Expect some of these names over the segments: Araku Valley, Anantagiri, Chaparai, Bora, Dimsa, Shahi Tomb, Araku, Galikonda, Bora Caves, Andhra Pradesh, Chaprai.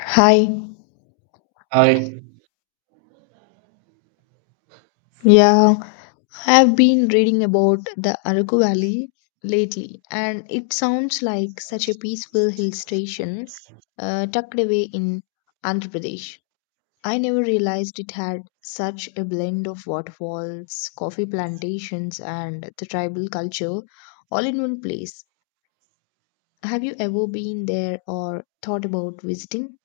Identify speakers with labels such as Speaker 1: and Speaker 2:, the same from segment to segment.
Speaker 1: Hi.
Speaker 2: I
Speaker 1: Yeah, I have been reading about the Araku Valley lately, and it sounds like such a peaceful hill station tucked away in Andhra Pradesh. I never realized it had such a blend of waterfalls, coffee plantations, and the tribal culture all in one place. Have you ever been there or thought about visiting?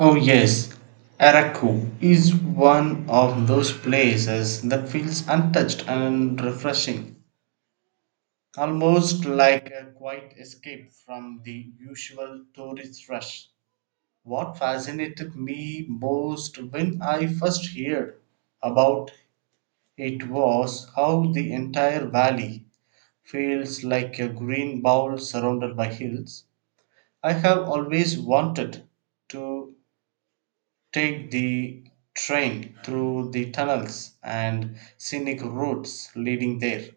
Speaker 2: Oh yes, Araku is one of those places that feels untouched and refreshing, almost like a quiet escape from the usual tourist rush. What fascinated me most when I first heard about it was how the entire valley feels like a green bowl surrounded by hills. I have always wanted to take the train through the tunnels and scenic routes leading there.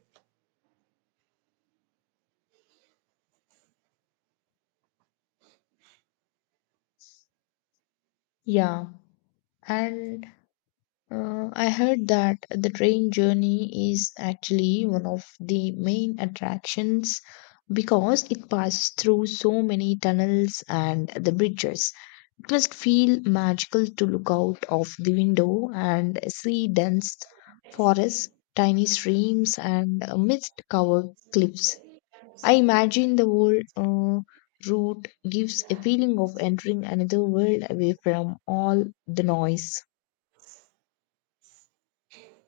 Speaker 1: Yeah, and I heard that the train journey is actually one of the main attractions because it passes through so many tunnels and the bridges. It must feel magical to look out of the window and see dense forests, tiny streams, and mist covered cliffs. I imagine the whole route gives a feeling of entering another world away from all the noise.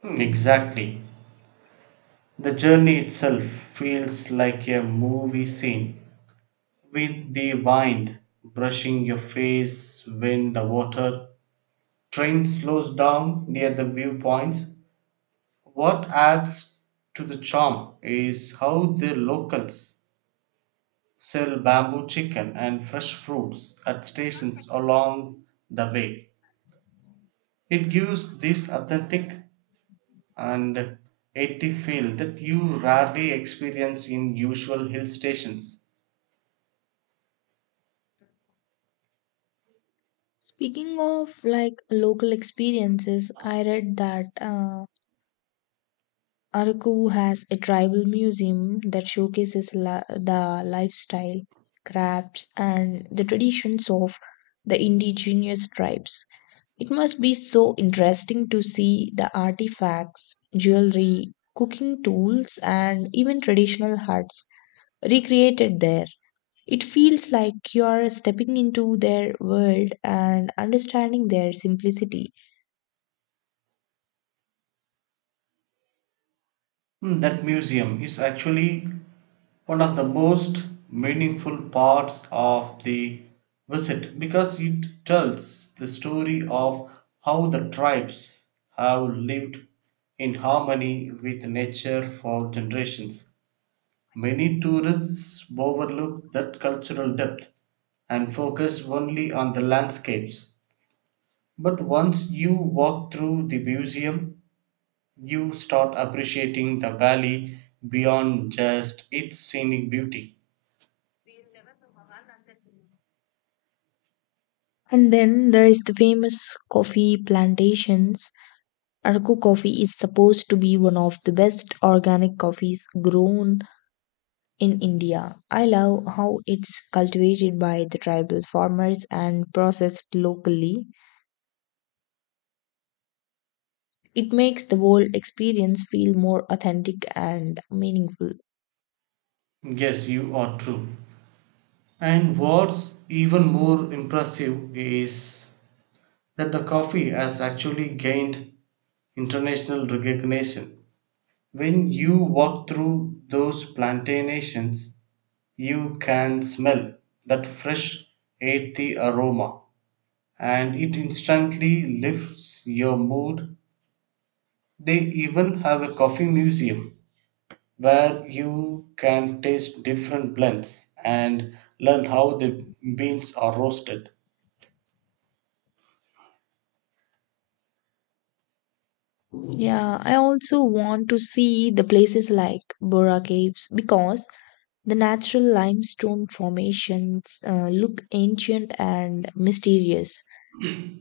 Speaker 2: Hmm, exactly. The journey itself feels like a movie scene with the wind brushing your face when the water train slows down near the viewpoints. What adds to the charm is how the locals sell bamboo chicken and fresh fruits at stations along the way. It gives this authentic and 80 feel that you rarely experience in usual hill stations.
Speaker 1: Speaking of like local experiences, I read that Araku has a tribal museum that showcases the lifestyle, crafts, and the traditions of the indigenous tribes. It must be so interesting to see the artifacts, jewelry, cooking tools, and even traditional huts recreated there. It feels like you are stepping into their world and understanding their simplicity.
Speaker 2: Mm. That museum is actually one of the most meaningful parts of the visit because it tells the story of how the tribes have lived in harmony with nature for generations. Many tourists overlook that cultural depth and focus only on the landscapes. But once you walk through the museum, you start appreciating the valley beyond just its scenic beauty.
Speaker 1: And then there is the famous coffee plantations. Arku coffee is supposed to be one of the best organic coffees grown in India. I love how it's cultivated by the tribal farmers and processed locally. It makes the whole experience feel more authentic and meaningful.
Speaker 2: Yes, you are true. And what's even more impressive is that the coffee has actually gained international recognition. When you walk through those plantations, you can smell that fresh earthy aroma, and it instantly lifts your mood. They even have a coffee museum where you can taste different blends and learn how the beans are roasted.
Speaker 1: Yeah, I also want to see the places like Bora Caves because the natural limestone formations look ancient and mysterious.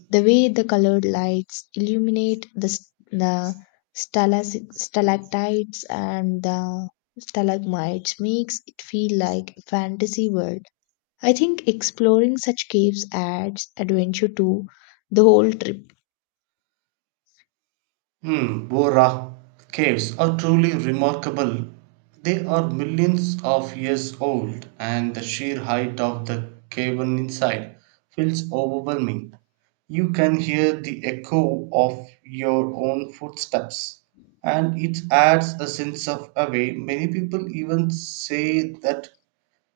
Speaker 1: The way the colored lights illuminate the stalactites and the stalagmites makes it feel like a fantasy world. I think exploring such caves adds adventure to the whole trip.
Speaker 2: Hmm, Bora caves are truly remarkable. They are millions of years old, and the sheer height of the cavern inside feels overwhelming. You can hear the echo of your own footsteps, and it adds a sense of awe. Many people even say that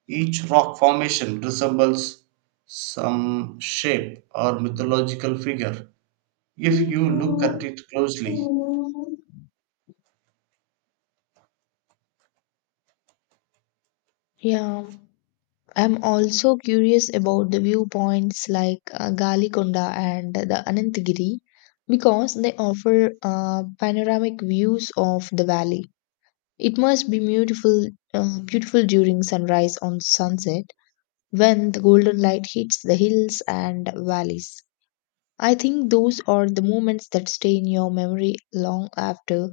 Speaker 2: each rock formation resembles some shape or mythological figure if you look at it closely.
Speaker 1: Yeah. I'm also curious about the viewpoints like Galikonda and the Anantagiri because they offer panoramic views of the valley. It must be beautiful, beautiful during sunrise on sunset when the golden light hits the hills and valleys. I think those are the moments that stay in your memory long after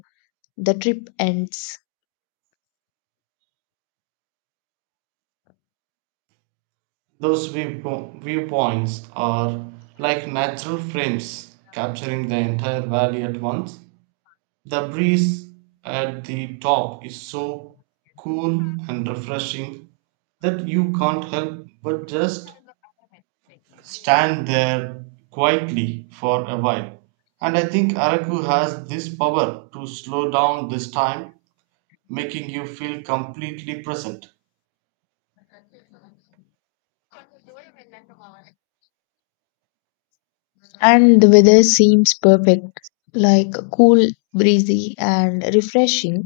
Speaker 1: the trip ends.
Speaker 2: Those viewpoints are like natural frames capturing the entire valley at once. The breeze at the top is so cool and refreshing that you can't help but just stand there quietly for a while. And I think Araku has this power to slow down this time, making you feel completely present.
Speaker 1: And the weather seems perfect, like cool, breezy, and refreshing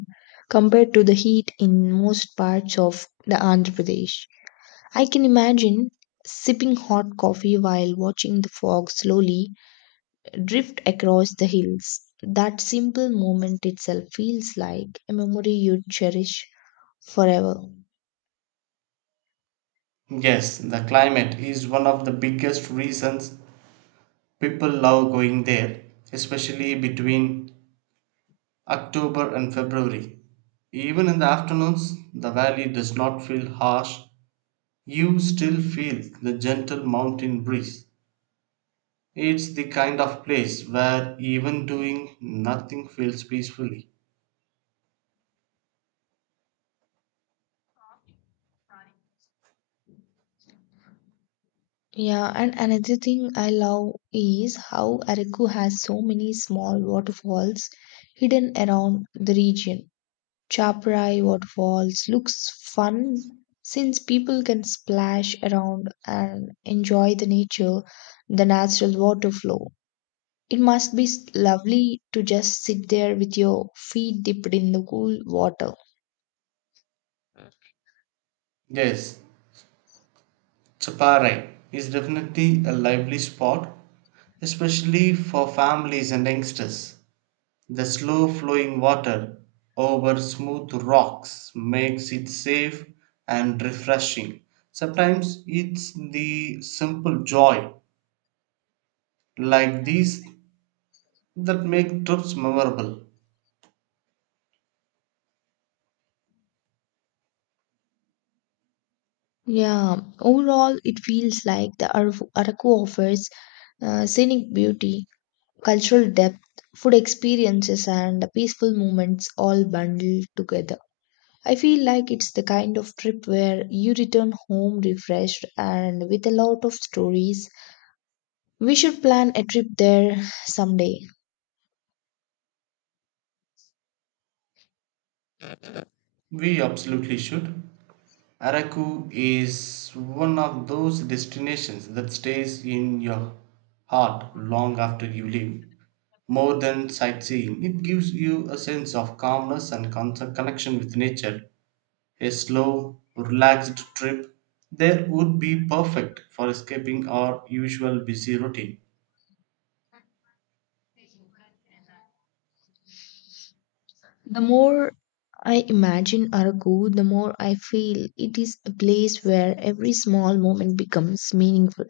Speaker 1: compared to the heat in most parts of the Andhra Pradesh. I can imagine sipping hot coffee while watching the fog slowly drift across the hills. That simple moment itself feels like a memory you'd cherish forever.
Speaker 2: Yes, the climate is one of the biggest reasons people love going there, especially between October and February. Even in the afternoons, the valley does not feel harsh. You still feel the gentle mountain breeze. It's the kind of place where even doing nothing feels peacefully.
Speaker 1: Yeah, and another thing I love is how Araku has so many small waterfalls hidden around the region. Chaprai waterfalls looks fun since people can splash around and enjoy the nature, the natural water flow. It must be lovely to just sit there with your feet dipped in the cool water.
Speaker 2: Yes, Chaparai is definitely a lively spot, especially for families and youngsters. The slow flowing water over smooth rocks makes it safe and refreshing. Sometimes it's the simple joy like these that make trips memorable.
Speaker 1: Yeah, overall, it feels like the Araku offers scenic beauty, cultural depth, food experiences, and peaceful moments all bundled together. I feel like it's the kind of trip where you return home refreshed and with a lot of stories. We should plan a trip there someday.
Speaker 2: We absolutely should. Araku is one of those destinations that stays in your heart long after you leave. More than sightseeing, it gives you a sense of calmness and connection with nature. A slow, relaxed trip there would be perfect for escaping our usual busy routine.
Speaker 1: The more I imagine Aragu, the more I feel it is a place where every small moment becomes meaningful.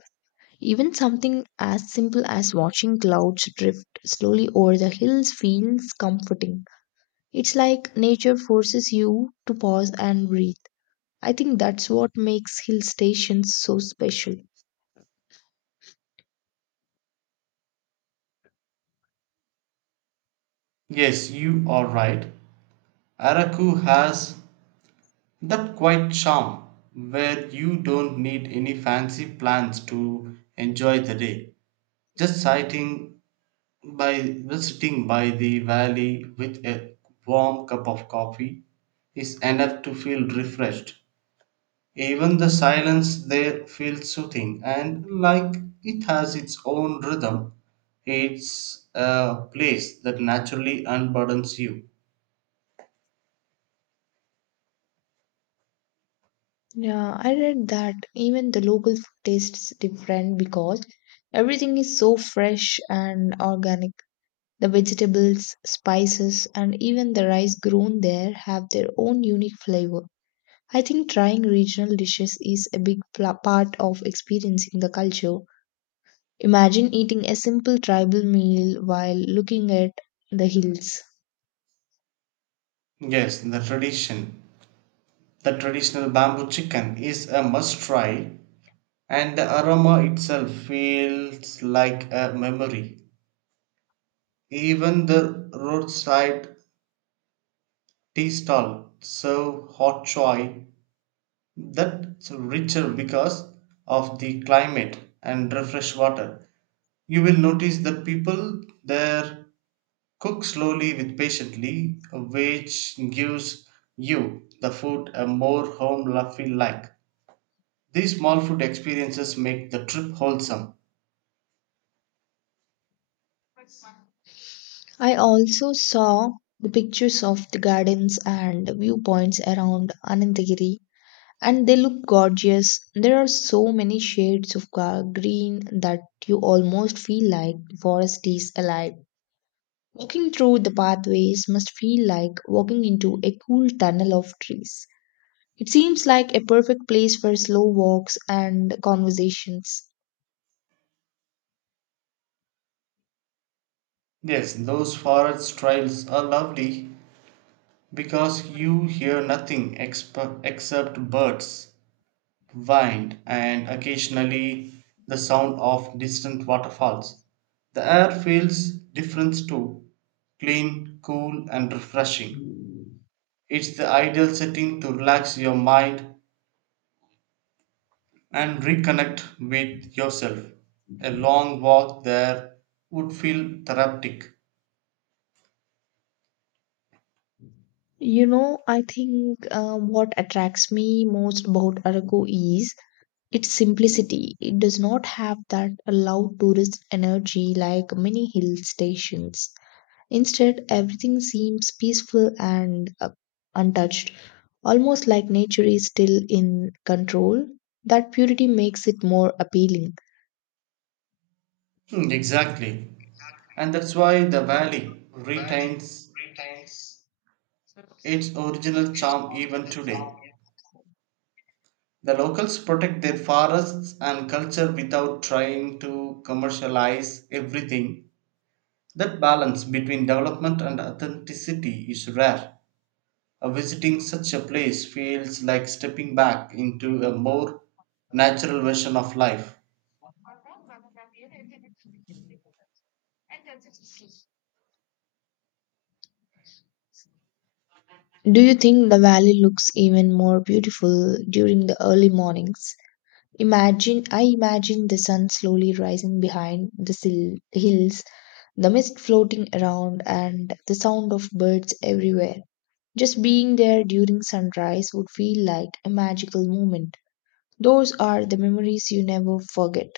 Speaker 1: Even something as simple as watching clouds drift slowly over the hills feels comforting. It's like nature forces you to pause and breathe. I think that's what makes hill stations so special.
Speaker 2: Yes, you are right. Araku has that quiet charm where you don't need any fancy plans to enjoy the day. Just sighting by visiting by the valley with a warm cup of coffee is enough to feel refreshed. Even the silence there feels soothing and like it has its own rhythm. It's a place that naturally unburdens you.
Speaker 1: Yeah, I read that even the local food tastes different because everything is so fresh and organic. The vegetables, spices, and even the rice grown there have their own unique flavor. I think trying regional dishes is a big part of experiencing the culture. Imagine eating a simple tribal meal while looking at the hills.
Speaker 2: Yes, the tradition. The traditional bamboo chicken is a must try, and the aroma itself feels like a memory. Even the roadside tea stall serve hot choy that's richer because of the climate and refresh water. You will notice that people there cook slowly with patiently, which gives you the food a more home feel like. These small food experiences make the trip wholesome.
Speaker 1: I also saw the pictures of the gardens and viewpoints around Anantagiri, and they look gorgeous. There are so many shades of green that you almost feel like the forest is alive. Walking through the pathways must feel like walking into a cool tunnel of trees. It seems like a perfect place for slow walks and conversations.
Speaker 2: Yes, those forest trails are lovely because you hear nothing except birds, wind, and occasionally the sound of distant waterfalls. The air feels different too clean, cool, and refreshing. It's the ideal setting to relax your mind and reconnect with yourself. A long walk there would feel therapeutic.
Speaker 1: You know, I think what attracts me most about Araku is its simplicity. It does not have that loud tourist energy like many hill stations. Instead, everything seems peaceful and untouched, almost like nature is still in control. That purity makes it more appealing.
Speaker 2: Hmm, exactly. And that's why the valley retains its original charm even today. The locals protect their forests and culture without trying to commercialize everything. That balance between development and authenticity is rare. Visiting such a place feels like stepping back into a more natural version of life.
Speaker 1: Do you think the valley looks even more beautiful during the early mornings? I imagine the sun slowly rising behind the hills, the mist floating around and the sound of birds everywhere. Just being there during sunrise would feel like a magical moment. Those are the memories you never forget.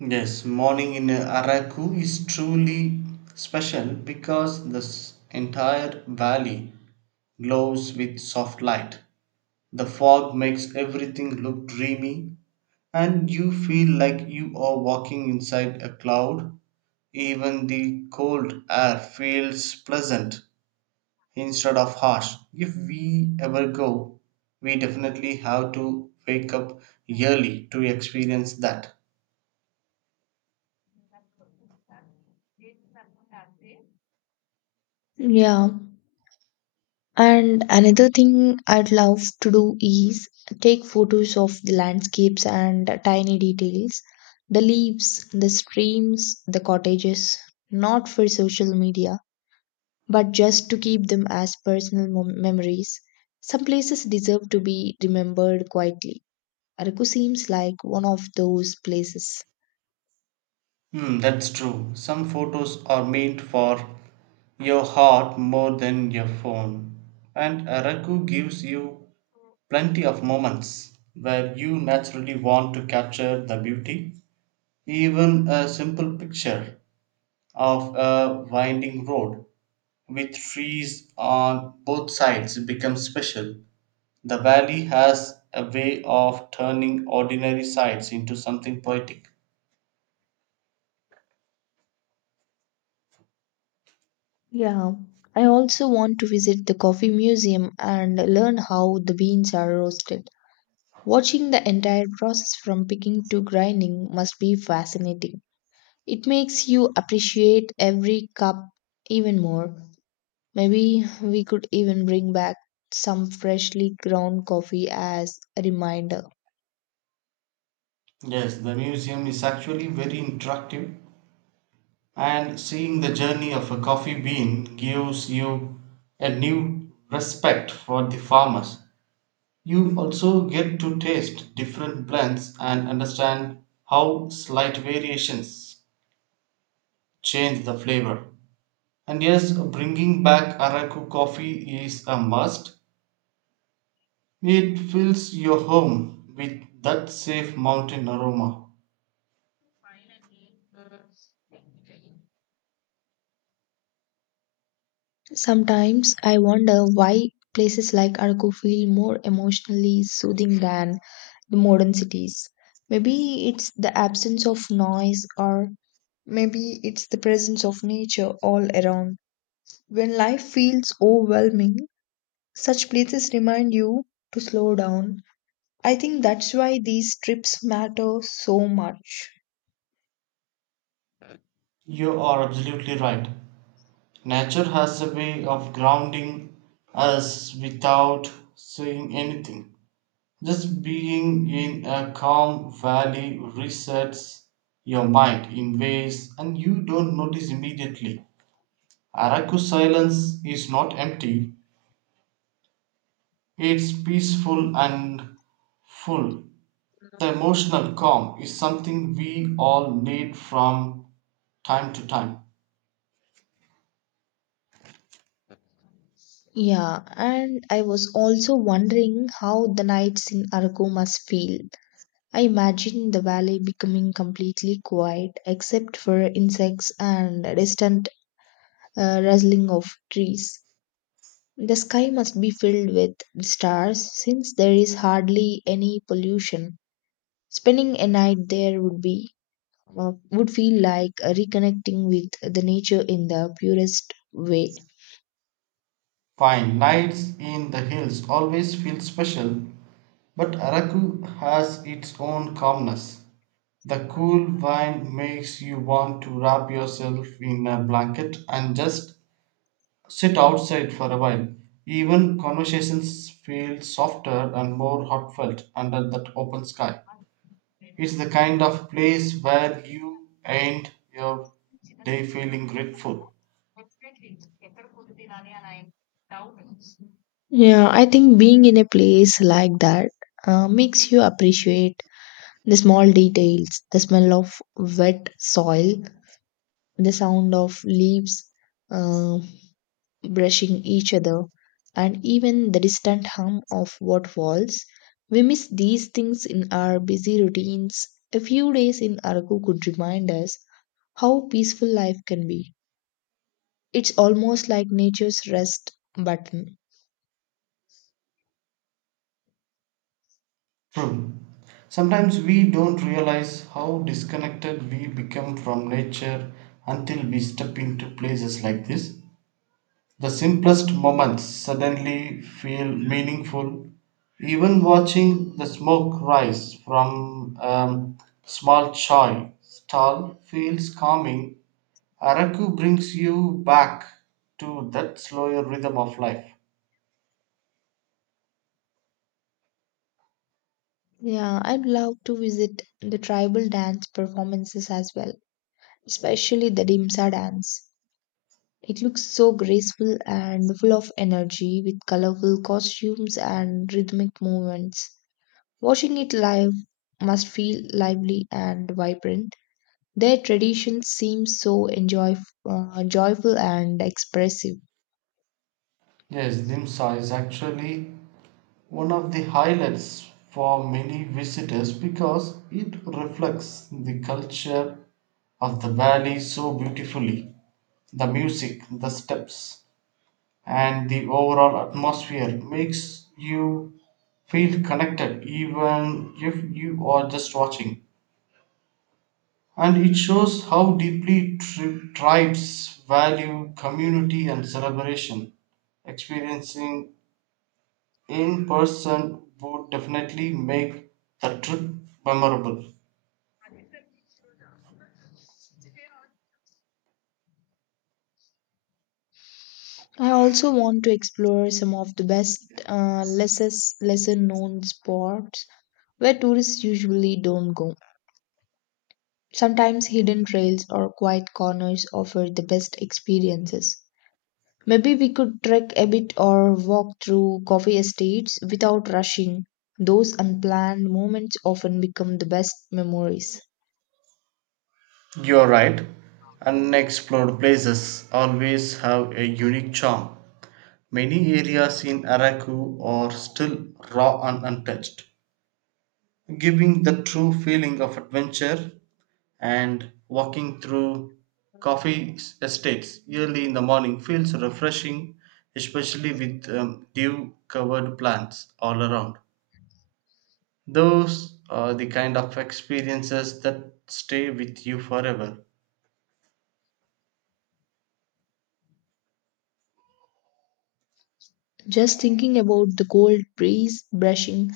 Speaker 2: Yes, morning in Araku is truly special because the entire valley glows with soft light. The fog makes everything look dreamy, and you feel like you are walking inside a cloud. Even the cold air feels pleasant instead of harsh. If we ever go, we definitely have to wake up early to experience that.
Speaker 1: Yeah. And another thing I'd love to do is take photos of the landscapes and tiny details, the leaves, the streams, the cottages, not for social media, but just to keep them as personal memories. Some places deserve to be remembered quietly. Araku seems like one of those places.
Speaker 2: Hmm, that's true. Some photos are meant for your heart more than your phone. And Araku gives you plenty of moments where you naturally want to capture the beauty. Even a simple picture of a winding road with trees on both sides becomes special. The valley has a way of turning ordinary sights into something poetic.
Speaker 1: Yeah, I also want to visit the coffee museum and learn how the beans are roasted. Watching the entire process from picking to grinding must be fascinating. It makes you appreciate every cup even more. Maybe we could even bring back some freshly ground coffee as a reminder.
Speaker 2: Yes, the museum is actually very interactive, and seeing the journey of a coffee bean gives you a new respect for the farmers. You also get to taste different blends and understand how slight variations change the flavor. And yes, bringing back Araku coffee is a must. It fills your home with that safe mountain aroma.
Speaker 1: Sometimes I wonder why places like Arco feel more emotionally soothing than the modern cities. Maybe it's the absence of noise, or maybe it's the presence of nature all around. When life feels overwhelming, such places remind you to slow down. I think that's why these trips matter so much.
Speaker 2: You are absolutely right. Nature has a way of grounding us without saying anything. Just being in a calm valley resets your mind in ways and you don't notice immediately. Araku silence is not empty, it's peaceful and full. The emotional calm is something we all need from time to time.
Speaker 1: Yeah, and I was also wondering how the nights in Arco must feel. I imagine the valley becoming completely quiet except for insects and distant rustling of trees. The sky must be filled with stars since there is hardly any pollution. Spending a night there would feel like reconnecting with the nature in the purest way.
Speaker 2: Fine, nights in the hills always feel special, but Araku has its own calmness. The cool wind makes you want to wrap yourself in a blanket and just sit outside for a while. Even conversations feel softer and more heartfelt under that open sky. It's the kind of place where you end your day feeling grateful.
Speaker 1: Yeah, I think being in a place like that makes you appreciate the small details, the smell of wet soil, the sound of leaves uh, brushing each other, and even the distant hum of waterfalls. We miss these things in our busy routines. A few days in Araku could remind us how peaceful life can be. It's almost like nature's rest button.
Speaker 2: True. Sometimes we don't realize how disconnected we become from nature until we step into places like this. The simplest moments suddenly feel meaningful. Even watching the smoke rise from a small chai stall feels calming. Araku brings you back to that slower rhythm of life.
Speaker 1: Yeah, I'd love to visit the tribal dance performances as well, especially the Dimsa dance. It looks so graceful and full of energy with colorful costumes and rhythmic movements. Watching it live must feel lively and vibrant. Their traditions seem so joyful and expressive.
Speaker 2: Yes, Dimsa is actually one of the highlights for many visitors because it reflects the culture of the valley so beautifully. The music, the steps, and the overall atmosphere makes you feel connected even if you are just watching. And it shows how deeply tribes value community and celebration. Experiencing in person would definitely make the trip memorable.
Speaker 1: I also want to explore some of the best, lesser known spots where tourists usually don't go. Sometimes hidden trails or quiet corners offer the best experiences. Maybe we could trek a bit or walk through coffee estates without rushing. Those unplanned moments often become the best memories.
Speaker 2: You're right. Unexplored places always have a unique charm. Many areas in Araku are still raw and untouched, giving the true feeling of adventure. And walking through coffee estates early in the morning feels refreshing, especially with dew covered plants all around. Those are the kind of experiences that stay with you forever.
Speaker 1: Just thinking about the cold breeze brushing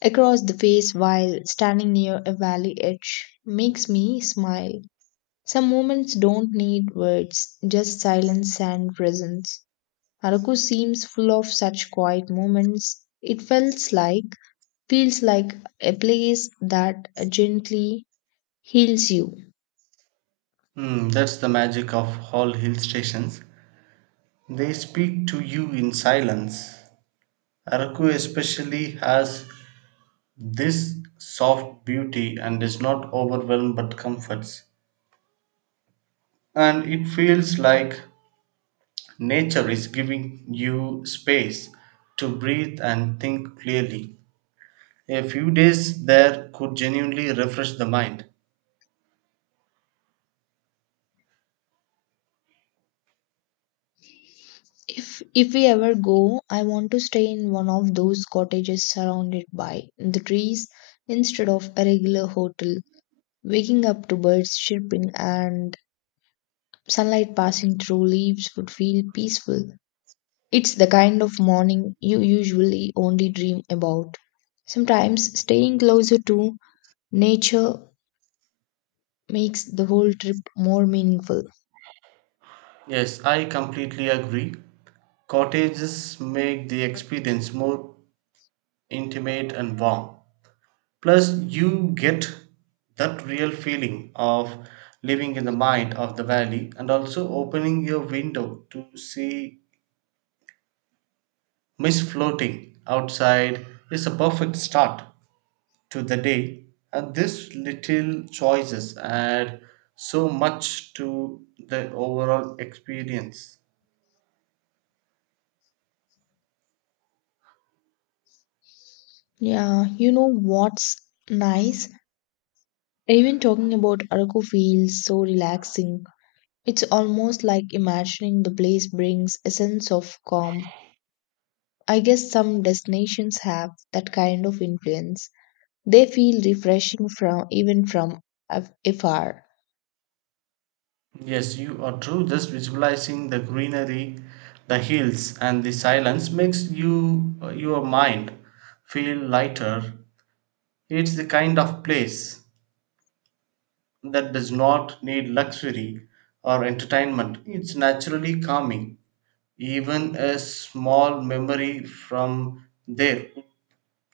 Speaker 1: across the face while standing near a valley edge makes me smile. Some moments don't need words, just silence and presence. Araku seems full of such quiet moments. It feels like a place that gently heals you.
Speaker 2: Hmm, that's the magic of all hill stations. They speak to you in silence. Araku especially has this soft beauty and is not overwhelmed but comforts. And it feels like nature is giving you space to breathe and think clearly. A few days there could genuinely refresh the mind.
Speaker 1: If we ever go, I want to stay in one of those cottages surrounded by the trees instead of a regular hotel. Waking up to birds chirping and sunlight passing through leaves would feel peaceful. It's the kind of morning you usually only dream about. Sometimes staying closer to nature makes the whole trip more meaningful.
Speaker 2: Yes, I completely agree. Cottages make the experience more intimate and warm. Plus, you get that real feeling of living in the mind of the valley, and also opening your window to see mist floating outside is a perfect start to the day. And these little choices add so much to the overall experience.
Speaker 1: Yeah, you know what's nice? Even talking about Araku feels so relaxing. It's almost like imagining the place brings a sense of calm. I guess some destinations have that kind of influence. They feel refreshing from even from af- afar.
Speaker 2: Yes, you are true. Just visualizing the greenery, the hills, and the silence makes you your mind feel lighter. It's the kind of place that does not need luxury or entertainment. It's naturally calming. Even a small memory from there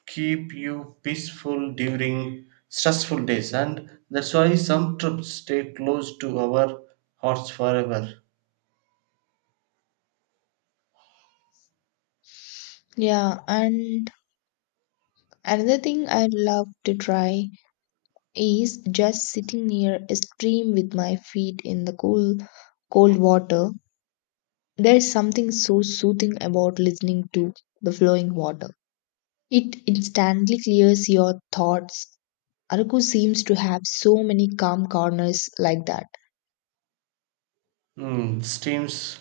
Speaker 2: keep you peaceful during stressful days, and that's why some trips stay close to our hearts forever.
Speaker 1: Yeah, and another thing I love to try is just sitting near a stream with my feet in the cool, cold water. There is something so soothing about listening to the flowing water. It instantly clears your thoughts. Araku seems to have so many calm corners like that.
Speaker 2: Steams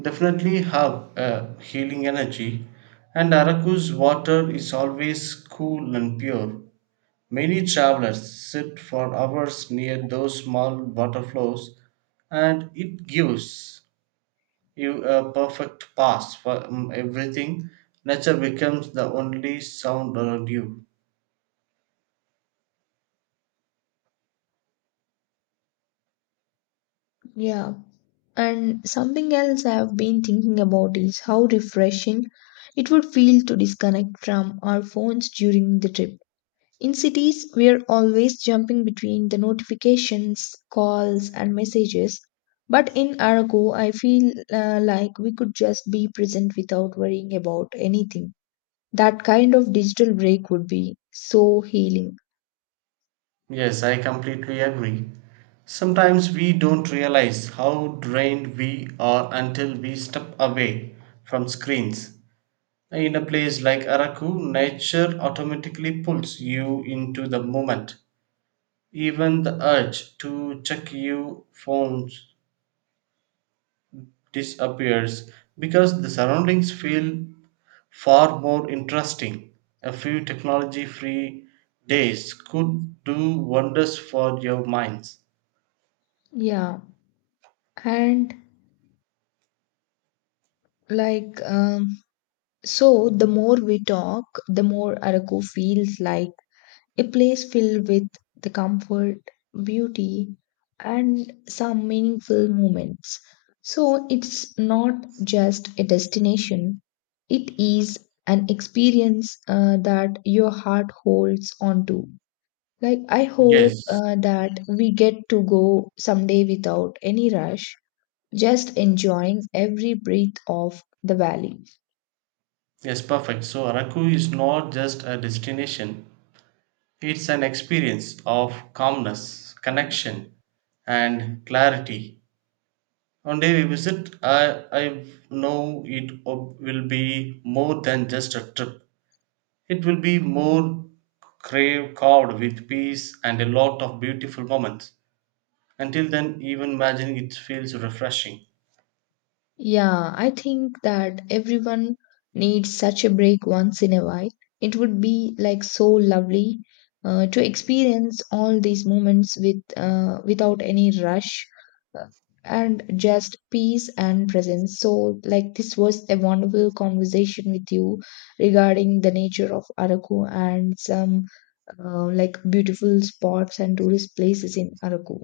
Speaker 2: definitely have a healing energy, and araku's water is always cool and pure. Many travelers sit for hours near those small water flows, and it gives you a perfect pass for everything. Nature becomes the only sound around you.
Speaker 1: Yeah. And something else I have been thinking about is how refreshing it would feel to disconnect from our phones during the trip. In cities, we're always jumping between the notifications, calls, and messages. But in Arago, I feel like we could just be present without worrying about anything. That kind of digital break would be so healing.
Speaker 2: Yes, I completely agree. Sometimes we don't realize how drained we are until we step away from screens. In a place like Araku, nature automatically pulls you into the moment. Even the urge to check your phones disappears because the surroundings feel far more interesting. A few technology free days could do wonders for your minds.
Speaker 1: Yeah. And like, um, so the more we talk, the more Arago feels like a place filled with the comfort, beauty, and some meaningful moments. So it's not just a destination, it is an experience that your heart holds on to. Like, I hope
Speaker 2: Yes,
Speaker 1: that we get to go someday without any rush, just enjoying every breath of the valley.
Speaker 2: yes, perfect. So Araku is not just a destination, it's an experience of calmness, connection, and clarity. One day we visit, I know it will be more than just a trip. It will be more crave carved with peace and a lot of beautiful moments. Until then, even imagining it feels refreshing.
Speaker 1: Yeah, I think that everyone needs such a break once in a while. It would be like so lovely to experience all these moments with without any rush uh, and just peace and presence. So, like this was a wonderful conversation with you regarding the nature of Araku and some like beautiful spots and tourist places in Araku.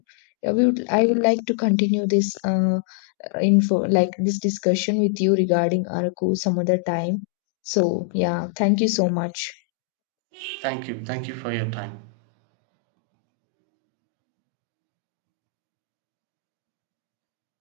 Speaker 1: I would like to continue this info like this discussion with you regarding Araku some other time. So yeah, thank you so much.
Speaker 2: Thank you. Thank you for your time.